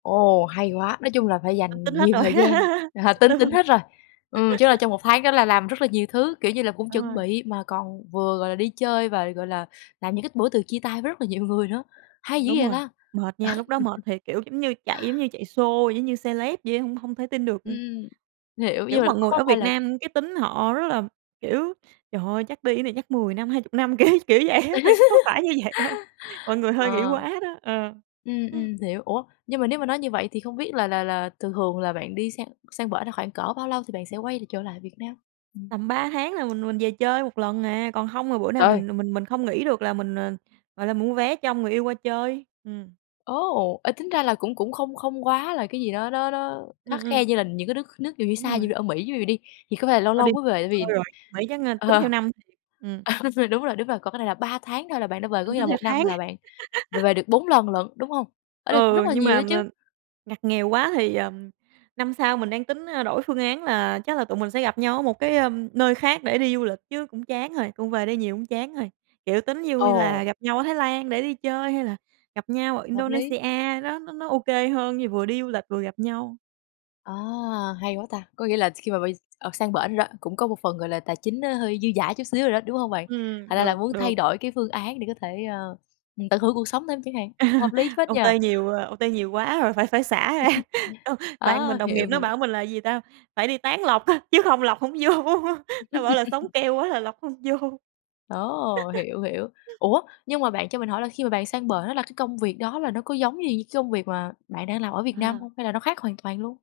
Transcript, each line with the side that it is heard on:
left: Ồ! Hay quá, nói chung là phải
right: Ti tính
left: dành
right: hết
left: nhiều
right: rồi,
left: thời gian, à, tính
right: đúng rồi.
left: tính hết rồi, ừm, chứ là trong 1 tháng đó là làm rất là nhiều thứ, kiểu như là, cũng
right: Đúng
left: chuẩn
right: rồi.
left: bị mà còn vừa, gọi là, đi chơi và, gọi là, làm những cái bữa từ chia tay với rất là nhiều người nữa, hay dữ
right: Đúng
left: vậy
right: rồi,
left: ta!
right: mệt nha, lúc đó mệt thiệt, kiểu, giống như chạy, giống như chạy sô giống như celeb vậy á, hông hông thể tin được. Ừm.
left: Ừm. Hiểu.
right: Kiểu,
left: Nhưng mà
right: mọi người
left: có
right: ở
left: phải
right: Việt
left: là
right: Nam cái tính họ rất là, kiểu, trời ơi chắc đi cái này chắc 10 năm 20 năm, kiểu, kiểu vậy á. Thiệt ra có phải như vậy đâu, mọi người hơi nghĩ
left: Ờ.
right: quá đó, ờ.
left: Ừm, ừm, hiểu, ủa, nhưng mà nếu mà nói như vậy thì không biết là là là thường thường là bạn đi sang sang bển là khoảng cỡ bao lâu thì bạn sẽ quay l trở lại Việt Nam? Ừm.
right: Tầm 3 tháng là mình mình về chơi 1 lần à, còn hông là bữa nào
left: Trời ơi!
right: mình mình mình không nghỉ được là mình, ờ, gọi là, mua vé cho người yêu qua chơi, ừm.
left: Ồ! Ê tính ra là cũng cũng không không quá là cái gì đó đó đó khắt
right: Ừm, ừm.
left: khe như là những cái nước nước dụ như
right: Đúng
left: xa
right: rồi.
left: như ở Mỹ ví dụ đi, thì có phải là lâu
right: Ơ, đi
left: lâu mới về tại
right: thôi
left: vì
right: rồi, Mỹ chắc a tính
left: ờ.
right: theo năm thiệt, ừm.
left: À, đúng rồi, đúng rồi, có cái này là 3 tháng thôi là bạn đã về, có
right: Tính
left: nghĩa
right: tính
left: là
right: theo
left: 1 năm
right: tháng.
left: là bạn về về được 4 lần lận, đúng hông? Ơ đấy cũng
right: Ừ,
left: rất là
right: nhưng
left: nhiều
right: mà
left: đó chứ.
right: mà ngặt nghèo quá thì, ờm, năm sau mình đang tính, a, đổi phương án là chắc là tụi mình sẽ gặp nhau ở 1 cái, ừm, nơi khác để đi du lịch chứ cũng chán rồi, cũng về đây nhiều cũng chán rồi, kiểu, tính vui là
left: Ồ!
right: gặp nhau ở Thái Lan để đi chơi hay là gặp nhau ở
left: Hợp lý.
right: Indonesia, đó, nó nó ô kê hơn, như vừa đi du lịch vừa gặp nhau.
left: À! Hay quá ta, có nghĩa là khi mà bay, ờ, sang bển rồi, cũng có một phần, gọi là, tài chính nó hơi dư dả chút xíu rồi đó, đúng hông bạn? Thành
right: Ừm,
left: ra là
right: được,
left: muốn
right: được.
left: thay đổi cái phương án để có thể, ờ, ừm, tận hưởng cuộc sống thêm chẳng hạn, hợp lý phết nhỉ.
right: OT nhiều à OT nhiều quá rồi phải phải xả ra. Con bạn
left: Á!
right: mình đồng nghiệp
left: Hiểu,
right: nó
left: hiểu.
right: bảo mình là gì ta, phải đi tán lộc á, chứ không lộc hổng vô, nó bảo là sống keo quá là lộc hông vô.
left: Ồ! Hiểu, hiểu. Ủa, nhưng mà bạn cho mình hỏi là khi mà bạn sang bển đó là cái công việc đó là nó có giống gì cái công việc mà bạn đang làm ở Việt Nam
right: À.
left: hông? Hay là nó khác hoàn toàn luôn?